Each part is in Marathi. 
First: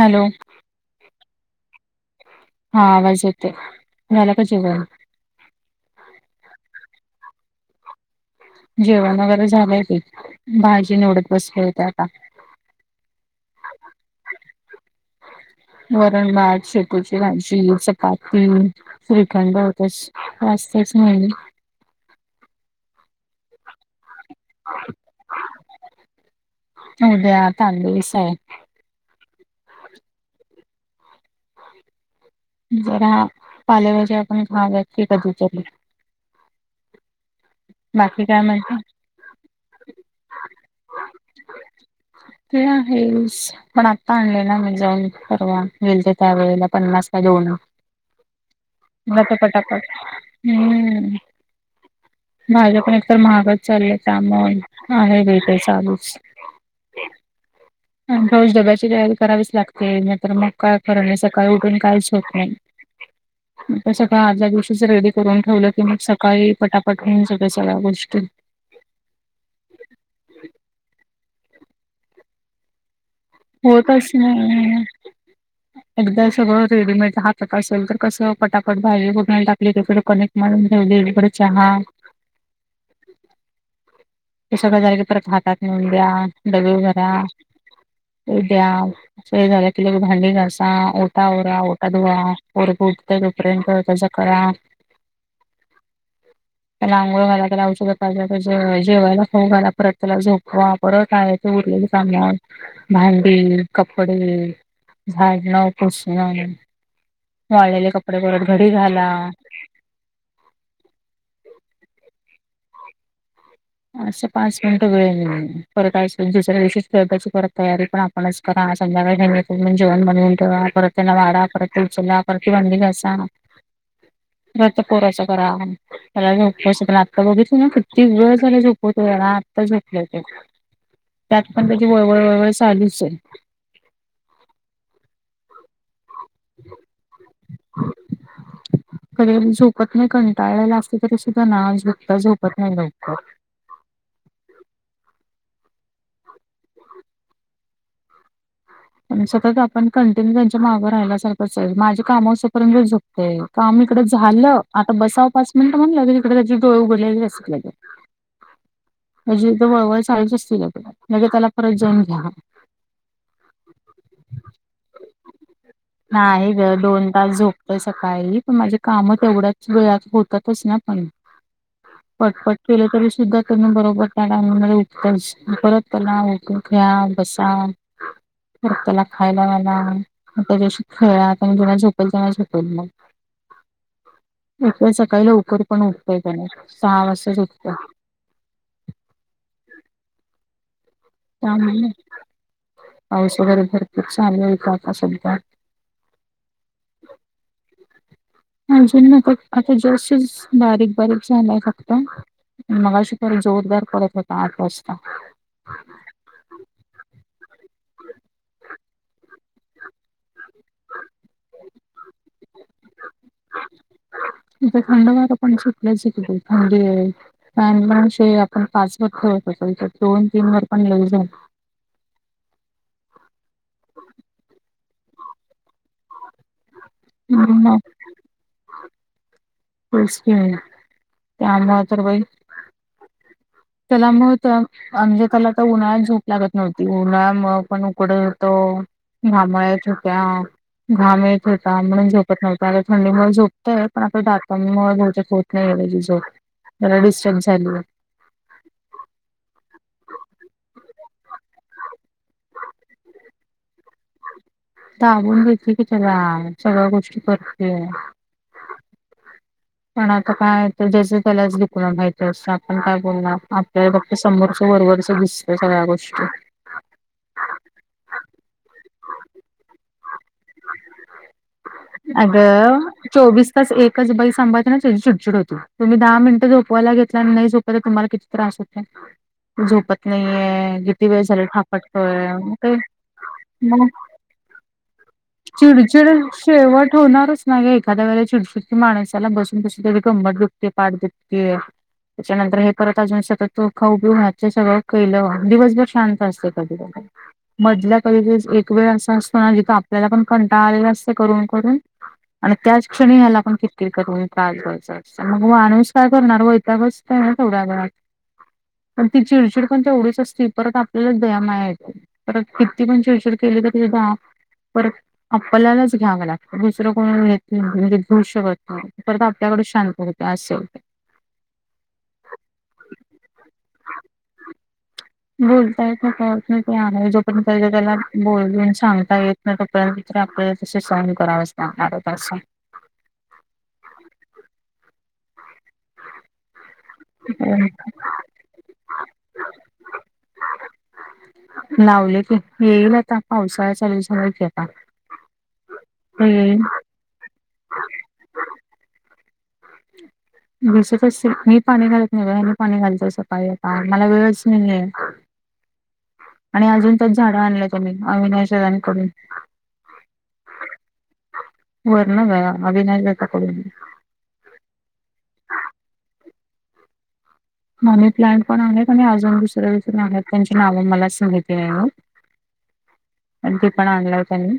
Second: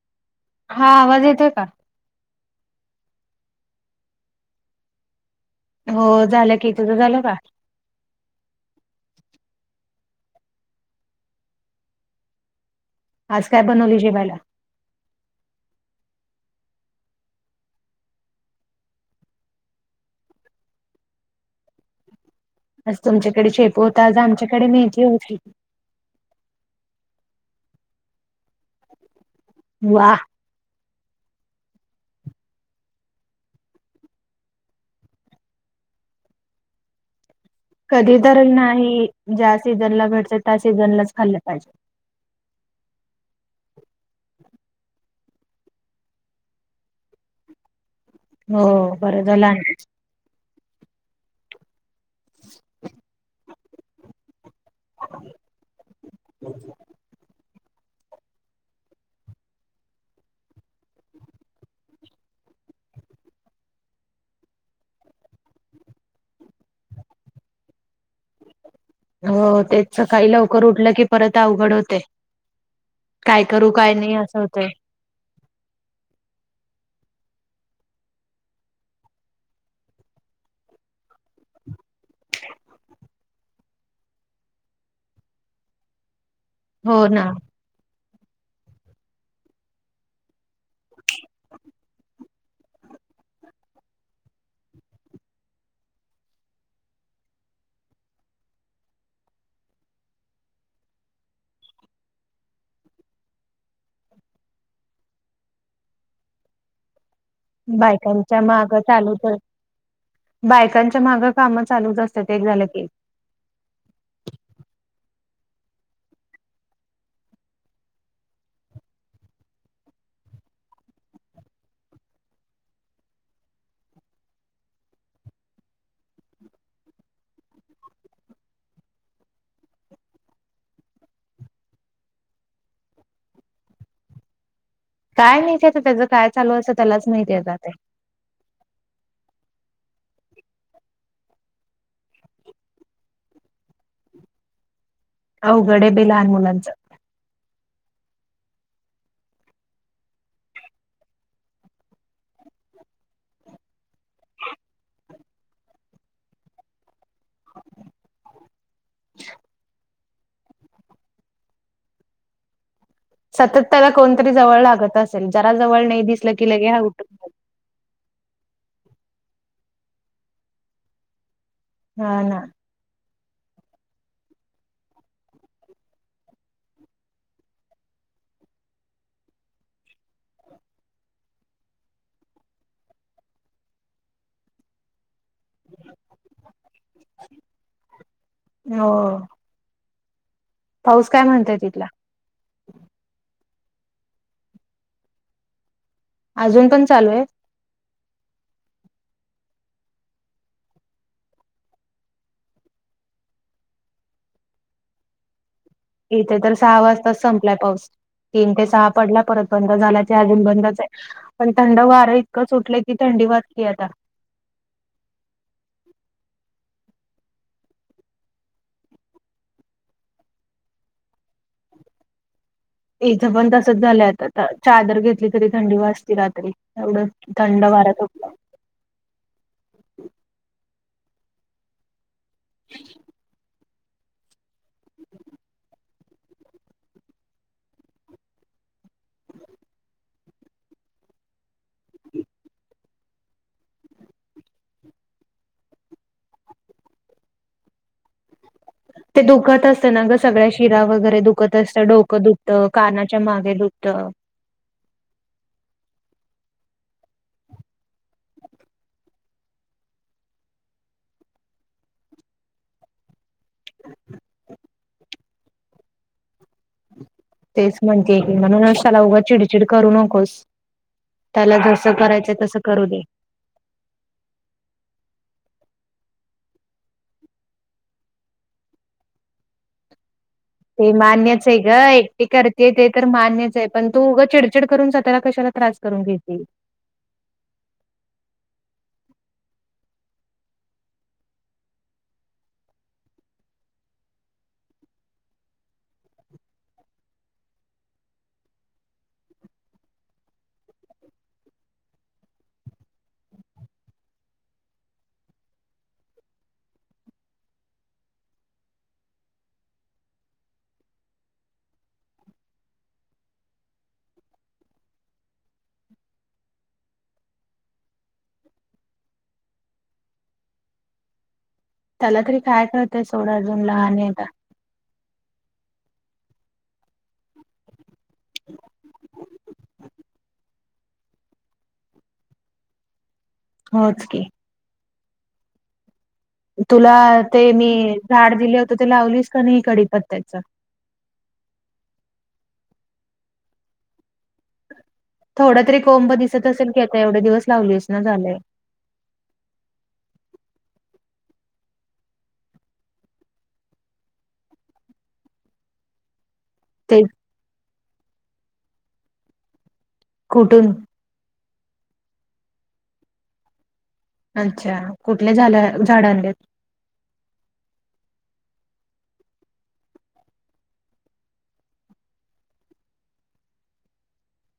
हॅलो. हा, आवाज येते का? हा, आवाज येते. झाला का जेवण? हो, झालं की, तुझ झालं का? जेवण वगैरे झालंय ते, भाजी निवडत बसले होते आता. आज काय बनवली जेवायला? वरण-भात, शेपूची भाजी, चपाती, श्रीखंड बस. असं झालं? आज तुमच्याकडे शेपू होता. आज आमच्याकडे मेथी होती. उद्या तांदुळसाय. वाहा. जरा पालेभाज्या आपण, मगा की कधी चली. कधी बाकी काय तरी म्हणता नाही, ज्या सीझनला भेटतं त्या सीझनलाच खाल्लं पाहिजे. ते आहेच, पण आता आणलेय ना मी जाऊन. परवा गेलते त्या वेळेला पन्नास ला दोन. हो बरं मत झालं आणलीस. पटापट हम्म. भाज्या पण एकतर महागच झालेत त्यामुळं आहे [unintelligible] चालू [unintelligible] रोज डब्याची तयारी करावीच लागते, नायतर मग काय खरं नाही सकाळी उठून काहीच होत नाही. [inaudible] सगळं आदल्या दिवशीच रेडी करून ठेवलं की मग सकाळी पटापट होेऊन जातंय सगळ्या गोष्टी. हो, तेच सकाळी लवकर उठलं की परत अवघड होते. काय करू काय नाही, असं होतय. एकदा सगळं रेडीमेड हातात असेल तर कसं, पटापट भाजी फोडणीला टाकली इकडं कणिक मग दोन्ही कडे चहा. हे सगळं झालं की परत हातात नेऊन द्या, डबे हो भरा. ना ते द्या. ते झालं की लगेच भांडी घासा, ओटा आवरा, ओटा धुवा. पोरगं उठतंय तोपर्यंत, त्याचं करा. आणि अंघोळ घालायला औषध पाजल्यापेक्षा जेवायला फोघाला परत त्याला झोप परत आहे ते उरलेली सामनवर भांडी कपडे झाडणं पुसन वाळलेले कपडे बायकांच्या परत घडी माग घाला चालूच अस बायकांच्या मागं काम चालूच असतात एक झालं की असं पाच मिनिटं वेळे नाही परत आहेच दुसऱ्या शीच खेळची परत तयारी पण मणच करा, संध्याकाळी [unintelligible] जेवण बनवून ठेवा, परत त्यांना वाढा, परत त उचला, परत ती भांडी घासा [inaudible] रथ पोराच करा त्याला उपवास पण आता बघित हो ना किती वेळ. ला झोपलो होतो, जरा आत्ता झोपले हो ते. त्यात पण त्याची वळवळ वळवळ चालूच आहे. काय नाहीे. तेचं-तेचं काय चालू असं त्यालाच माहिती आता ते. कधी-कधी झोपत नाही कंटाळलेला असतं तरी सुद्धा ना झोपता झोपत नाही लवकर. अवघड आहे बाई लहान मुलांचं पण सतत आपण कंटिन्यू त्यांच्या मागं राहायलासारखं माझे कामा असे परेंत झोप ते का आम्ही इकडें झालं आता बसाव पाच मिनिट म्हणलं तिकडे त्याचि डोळे उघडलेली असत म्हणजेती वळवळ चालूच असतील ल म्हणजे त्याला परत जाऊन घ्या सतत त्याला कोणतरी जवळ लागत असेल जरा जवळ नाही दिसलं नाही की आहे लगे ग हा दोन उठून तास झोप सकाळी पण माझे काम तेवढ्याच वेळात होतातच ना पण हा ना पटपट केलं तरी सुद्धा त्यां बरोबर का उठतच परत त्याला घ्या बसा उग बसा परत त्याला खायला घाला मला मग त्याच्याशी खेळा जेव झोपेल तेव्हा झोपेल मग [inaudible] एक सकाळीला लवकर पण उठतय त्याने सहा वाजच उठतं हो पाऊस काय म्हणतो पाऊस वगैरे भरपूर चालू आहे काआता सध्या अजून पण चालू आहे अजून ना आता आता जास् बारीक बारीक झालाय फक्त मघाशी पण जोरदार पडत होता आठ वाजता इथे तर सहा वाजताच संपलाय पाऊस तीन ते सहा पडला परत बंद झाला अजून बंदच आहे पण थंड वारं इतकं सुटलंय की थंडी वाजतीय आता इथ थंड वार पण सुटलंय थंडी आहे मगे आपण पाच वर ठेवत अस दोन तीन वर पण लई झाल इथ पण तसच झालं आता चादर घेतली तरी थंडी वाजती रात्री एवढं थंड मग वार होयच की बाई त्यामुळ तर बाई ह [inaudible] [unintelligible] त्याला म तर म्हणजे त्याला तर उन्हाळ्यात झोप लागत नव्हती उन्हाळा पण उकड तो घामोळ्या येत हुत्या घामे येत होता म्हणून झोपत नव्हतं आता थंडीमुळे झोपतंय पण आता दातामुळे होत झाली याची झोप याला डिस्टर्ब झाली बग ते दुखत असतं ना ग सगळ्या शिरा वगैरे दुखत असतं डोकं दुखतं कानाच्या मागे दुखत दाबून घेते की त्याला सगळ्या गोष्टी करते [inaudible] पण आता काय ज्याचं त्यालाच दुखणं माहिती असतं आपण काय बोलणार काय फक्त समोरच्या वरवर च दिसतंय सगळ्या गोष्टी तेच म्हणतीय की म्हणून त्याला उगच चिडचिड करू नकोस. त्याला जसं करायचं तसं करू अगं दे. चोवीस एकच बाई सांभाळती ना चिडचिड होती. तुम्ही दहा मिनट झोपवायला घेतला आणि नाही झो तुम्हाला किती त्रास होत झोपत नाहीये ते किती वेळ झाले मान्यच आहे ग थापटतोय ते म उग चिडचिड करून [unintelligible] करून चिडचिड घेते. शेवट होणारच नाहीे एखाद्या वेळे चिडचिडकी माणसाला बसून कशी ते कम्बर दुखते पाठ दुखते त्याच्यानंतर हे परत अजून सतत खाऊ पिऊ घातचे सगळं केलं दिवसभर शांत असते कधी कधी मधल्या कधी एक वेळ असा असतो ना जिथे आपल्याला पण कंटाळालेला असते करून करून आणि त्याच क्षणी ह्याला आपण किरकीर करून त्रास होत मग माणूस काय करणार वैताग बस [unintelligible] ना तेवड्यात घरात ती चिडचिड पण एवढीच असते परत आपल्यालाच दयामाया येत परत किती पण चिडचिड केली तरी द परत आपल्यालाच घ्यावं लागतं दुसरं कोणी घेत म्हणजे भू शिवत नाही. परत आपल्याकडे शांत होते असे होते. त्याला तरी काय कळतंय सोड अजून लहान आहे ना. बोलता येत नाहि ते आहे जो पण सांगता येत नाही त्याला बोलून सांगता येत नाही तोपर्यंत तरी आपल्या तसे सहन करावंच लागणारे त्याच होच की तुला ते मी असं झाड दिले होत ते लावलीस का नाही कडीपत्त्याच? लावले की, येईल आता पावसाळा चालू झालायकी आता. थोड तरी कोंब दिसत येईल असेल की आता एवढे दिवस लावलीस ना झालंय. दिसत असेल मी पाणी घालत नाही ग हेनी पाणी घालतय सकाळी आता मला वेळच नाहीये. [inaudible] आणि अजून पण झाडं आणलय त्यानी अविनाशदादांकडून. कुठून? वरण ग अविनाशदादांकडून अच्छा कुठल्या झाल्या झाड आणलेत? मनी प्लांट पण आणलेत आणि अजून दुसरे दुसर आहेत त्यांची नावं मलाच माहिती नयेत. आणि ते पण आणलाय त्यानी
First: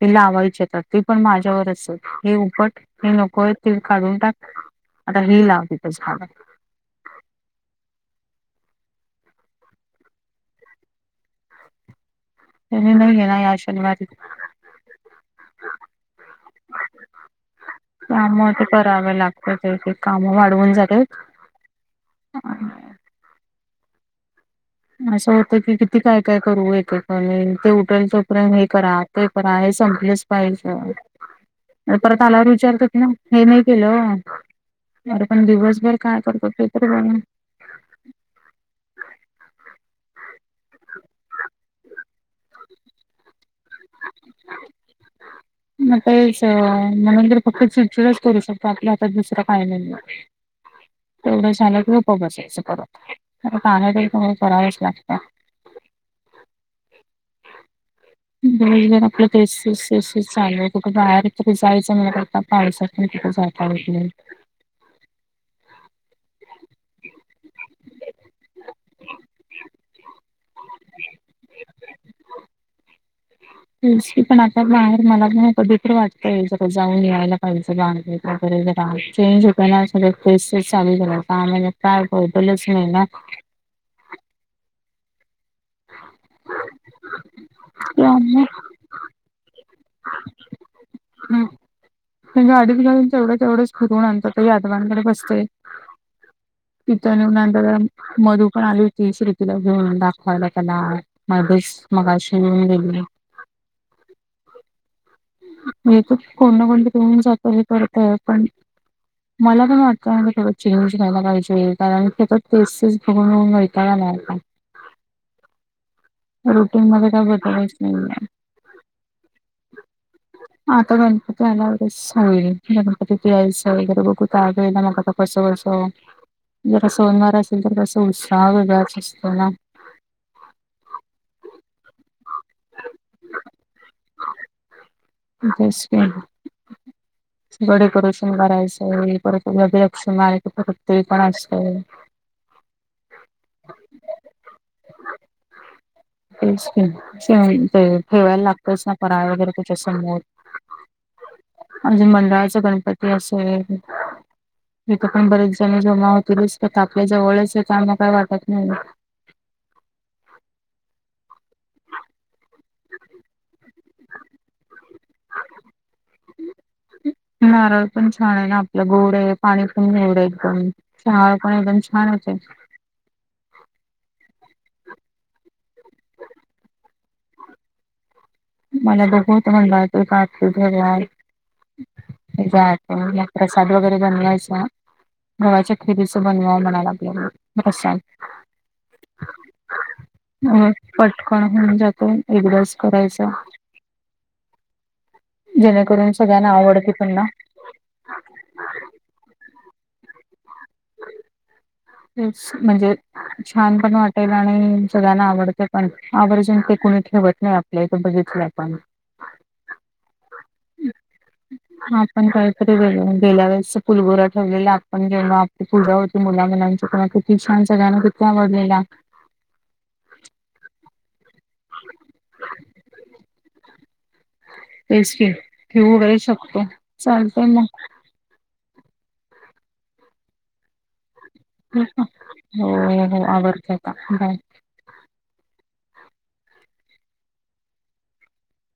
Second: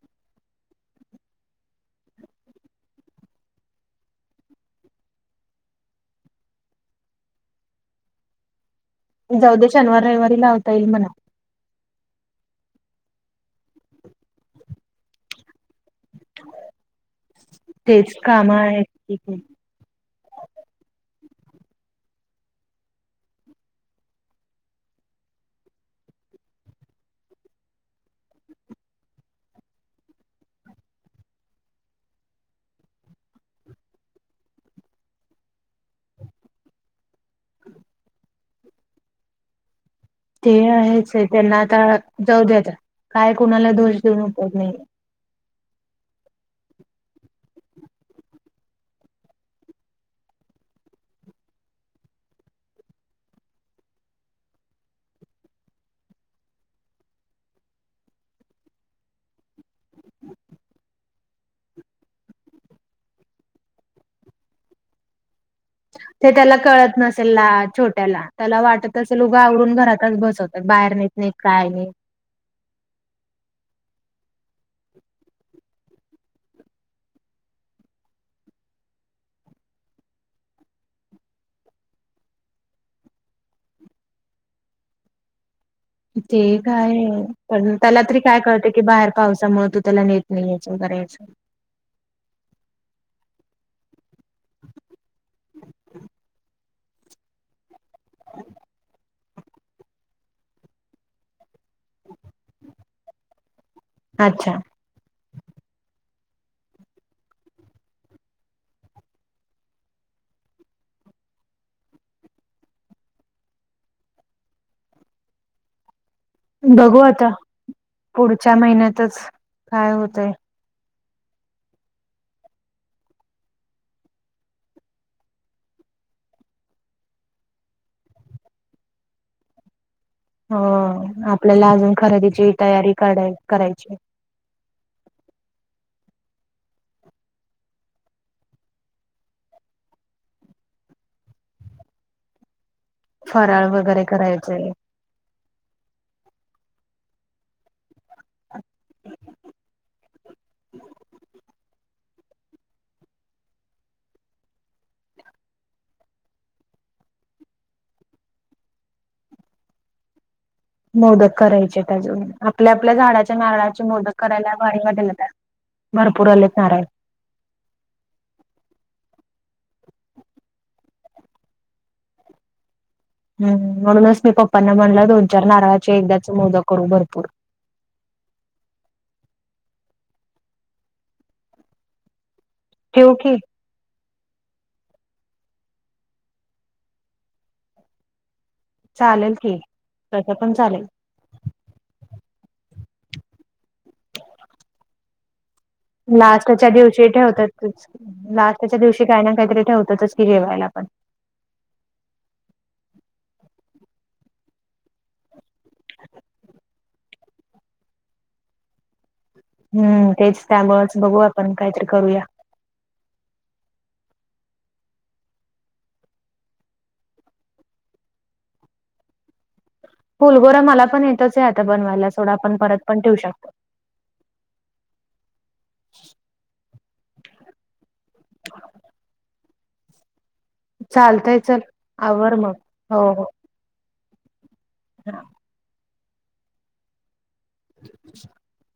ति लावायचीयेत ती पण माझ्यावरचे हे उपट हे नकोय ते काढून टाक आता हे लाव तिथं झाडं. जाऊ दे शनिवार रविवारी लावता येईल म्हणावं. त्यांनी नाहीये ना या शनिवारी. तेच त्यामुळे कामं तर करावे आहेत. लागेल. एक एक काम वाढवून जातायेत. [unintelligible] असं होतं की किती काय काय करू एकेकाणी ते उठेल तोपर्यंत हे करा ते पण आहे संपलेच पाहिजे. ने परत आल्यावर विचारत्यात ना हे नाही केलं? अरे पण दिवसभर काय करतात ते तरी बघा. ते आहेचे त्यांना आता जाऊ दे आता काय कुणाला दोष देण्यात उपयोग नाहीये. मग तेच म्हणून तर फक्त चिडचिडच करू शकतो आपल्या हातात दुसरं काय नाही म. तेवढं झालं की गप्प बसायचं परत परत आहे ते सगळं करावेच लागता. [unintelligible] शिळ शिळ शिळ चालूये कुठ बाहेर कुठ जायचं म्हटलं तरी आता पावसात पण कुठं जाता येतं नाही. ते त्याला कळत नसेल ला छोट्याला त्याला वाटत असेल उगा आवरून घरातच बसवतात बाहेर न नेत काय नाही. [inaudible] तुलसी पण आता बाहेर मला पण कधीतरी वाटतय जरा जाऊन यायला पाहिजे बाहेर. वगैरे जरा चेंज होताय ना सगळं तेच तेच चालूय जरा सहा महिने काय बदलच नाहीये ना. ते एक आहे पण त्याला किंवा तरी काय कळते. की बाहेर पावसामुळे तू त्याला नेत नही ये येच वगैरे येच मी गाडीत घालून तेवढ तेवढंच फिरवून आणता ते काही आजोबांकडे बसते. तिथ नी नंतर मधु पण आली होतीस श्रीतीला घेऊन दाखवायला त्याला मादश मगाशी नेऊन दिली आहे. [unintelligible] अच्छा. येतात कोण ना कोण तरी घेऊन जातात हे करतय पण मला पण वाटतं ना थोडं चेंज व्हायला पाहिजे कारण सतत तेच तेच बघून बघून वैताग काय झालं आता. रुटीन बघू मध्ये काय आता बदलच नाहीये. पुढच्या महिन्यातच काय होतय आता गणपती आल्यावरच होईल गणपतीत यायचं वगैरे बघू त्यावेळेला मग आता कस कसं जरा सणवार असेल तर कसं उत्साह वेगळाच असतो ना. हो आपल्याला अजून खरेदीची तयारी काढ करा करायची. म तेच की. [unintelligible] [inaudible] सगळं डेकोरेशन करायचंय ये परत अभिरक्षनाय [unintelligible] परत ते पण असतंय. फराळ वगैरे करायचंय. तेच की [unintelligible] ते ठेवायला लागतच ना फराळ वगैरे त्याच्या समोर. म्हणजे मंडळाचा गणपती असेल इथं पण बरेच झनी जमा होतीलच आता आपल्या जवळच आहे तर आम्हाला काय वाटत नाही. मोदक करायचे त्याजून आपल्या आपल्या झाडाच्या नारळा चे मोदक करायला भारी वाटेल आता भरपूर आलेत नारळ. नारळ पण छान आहे ना आपलं गोड आहे पाणी पण गोड आहे एकदम. नारळ पाणी पण एकदम छान होते. हम्म म्हणूनच मी पप्पांना म्हणलं दोन चार नारळाचे एकदाच मोदक करू भरपूर. [unintelligible] आपल्याकडे. ठेवू की [unintelligible] गव्हाच्या. [unintelligible] चालेल की तसं पण चालेल. कोण होऊन जात एकदाच करायच. लास्टच्या दिवशी ना ठेवतातच लास्टच्या दिवशी काही ना काहीतरी ठेवतातच की जेवायला पण. [inaudible] हम्म स म्हणजे छान पण वाटेल आणि सगळ्यांना आवडते पण आवर्जून ते कुणी ठेवत नाही आप आपल्या इथे बघितल्या पण. हम तेच त्यामुळेळच बघू आपण काहीतरी हा करूया पण कळत [unintelligible] के गेल्या वेळेस फुलबोरा ठेवलेल्या आपण घेणो आपली पूजा होती मुला मुलांची प शिक्षण सग गाण किती आवडलेला [unintelligible] फुलगोरा मला पण येतच आहे आता बनवायला सोडा आपण परत पण ठेवू शकतो टेस्टी कि वगैरे शकतो चालतय मग चालतय चल आवर मग हो आवडतेय का बाय हा [unintelligible]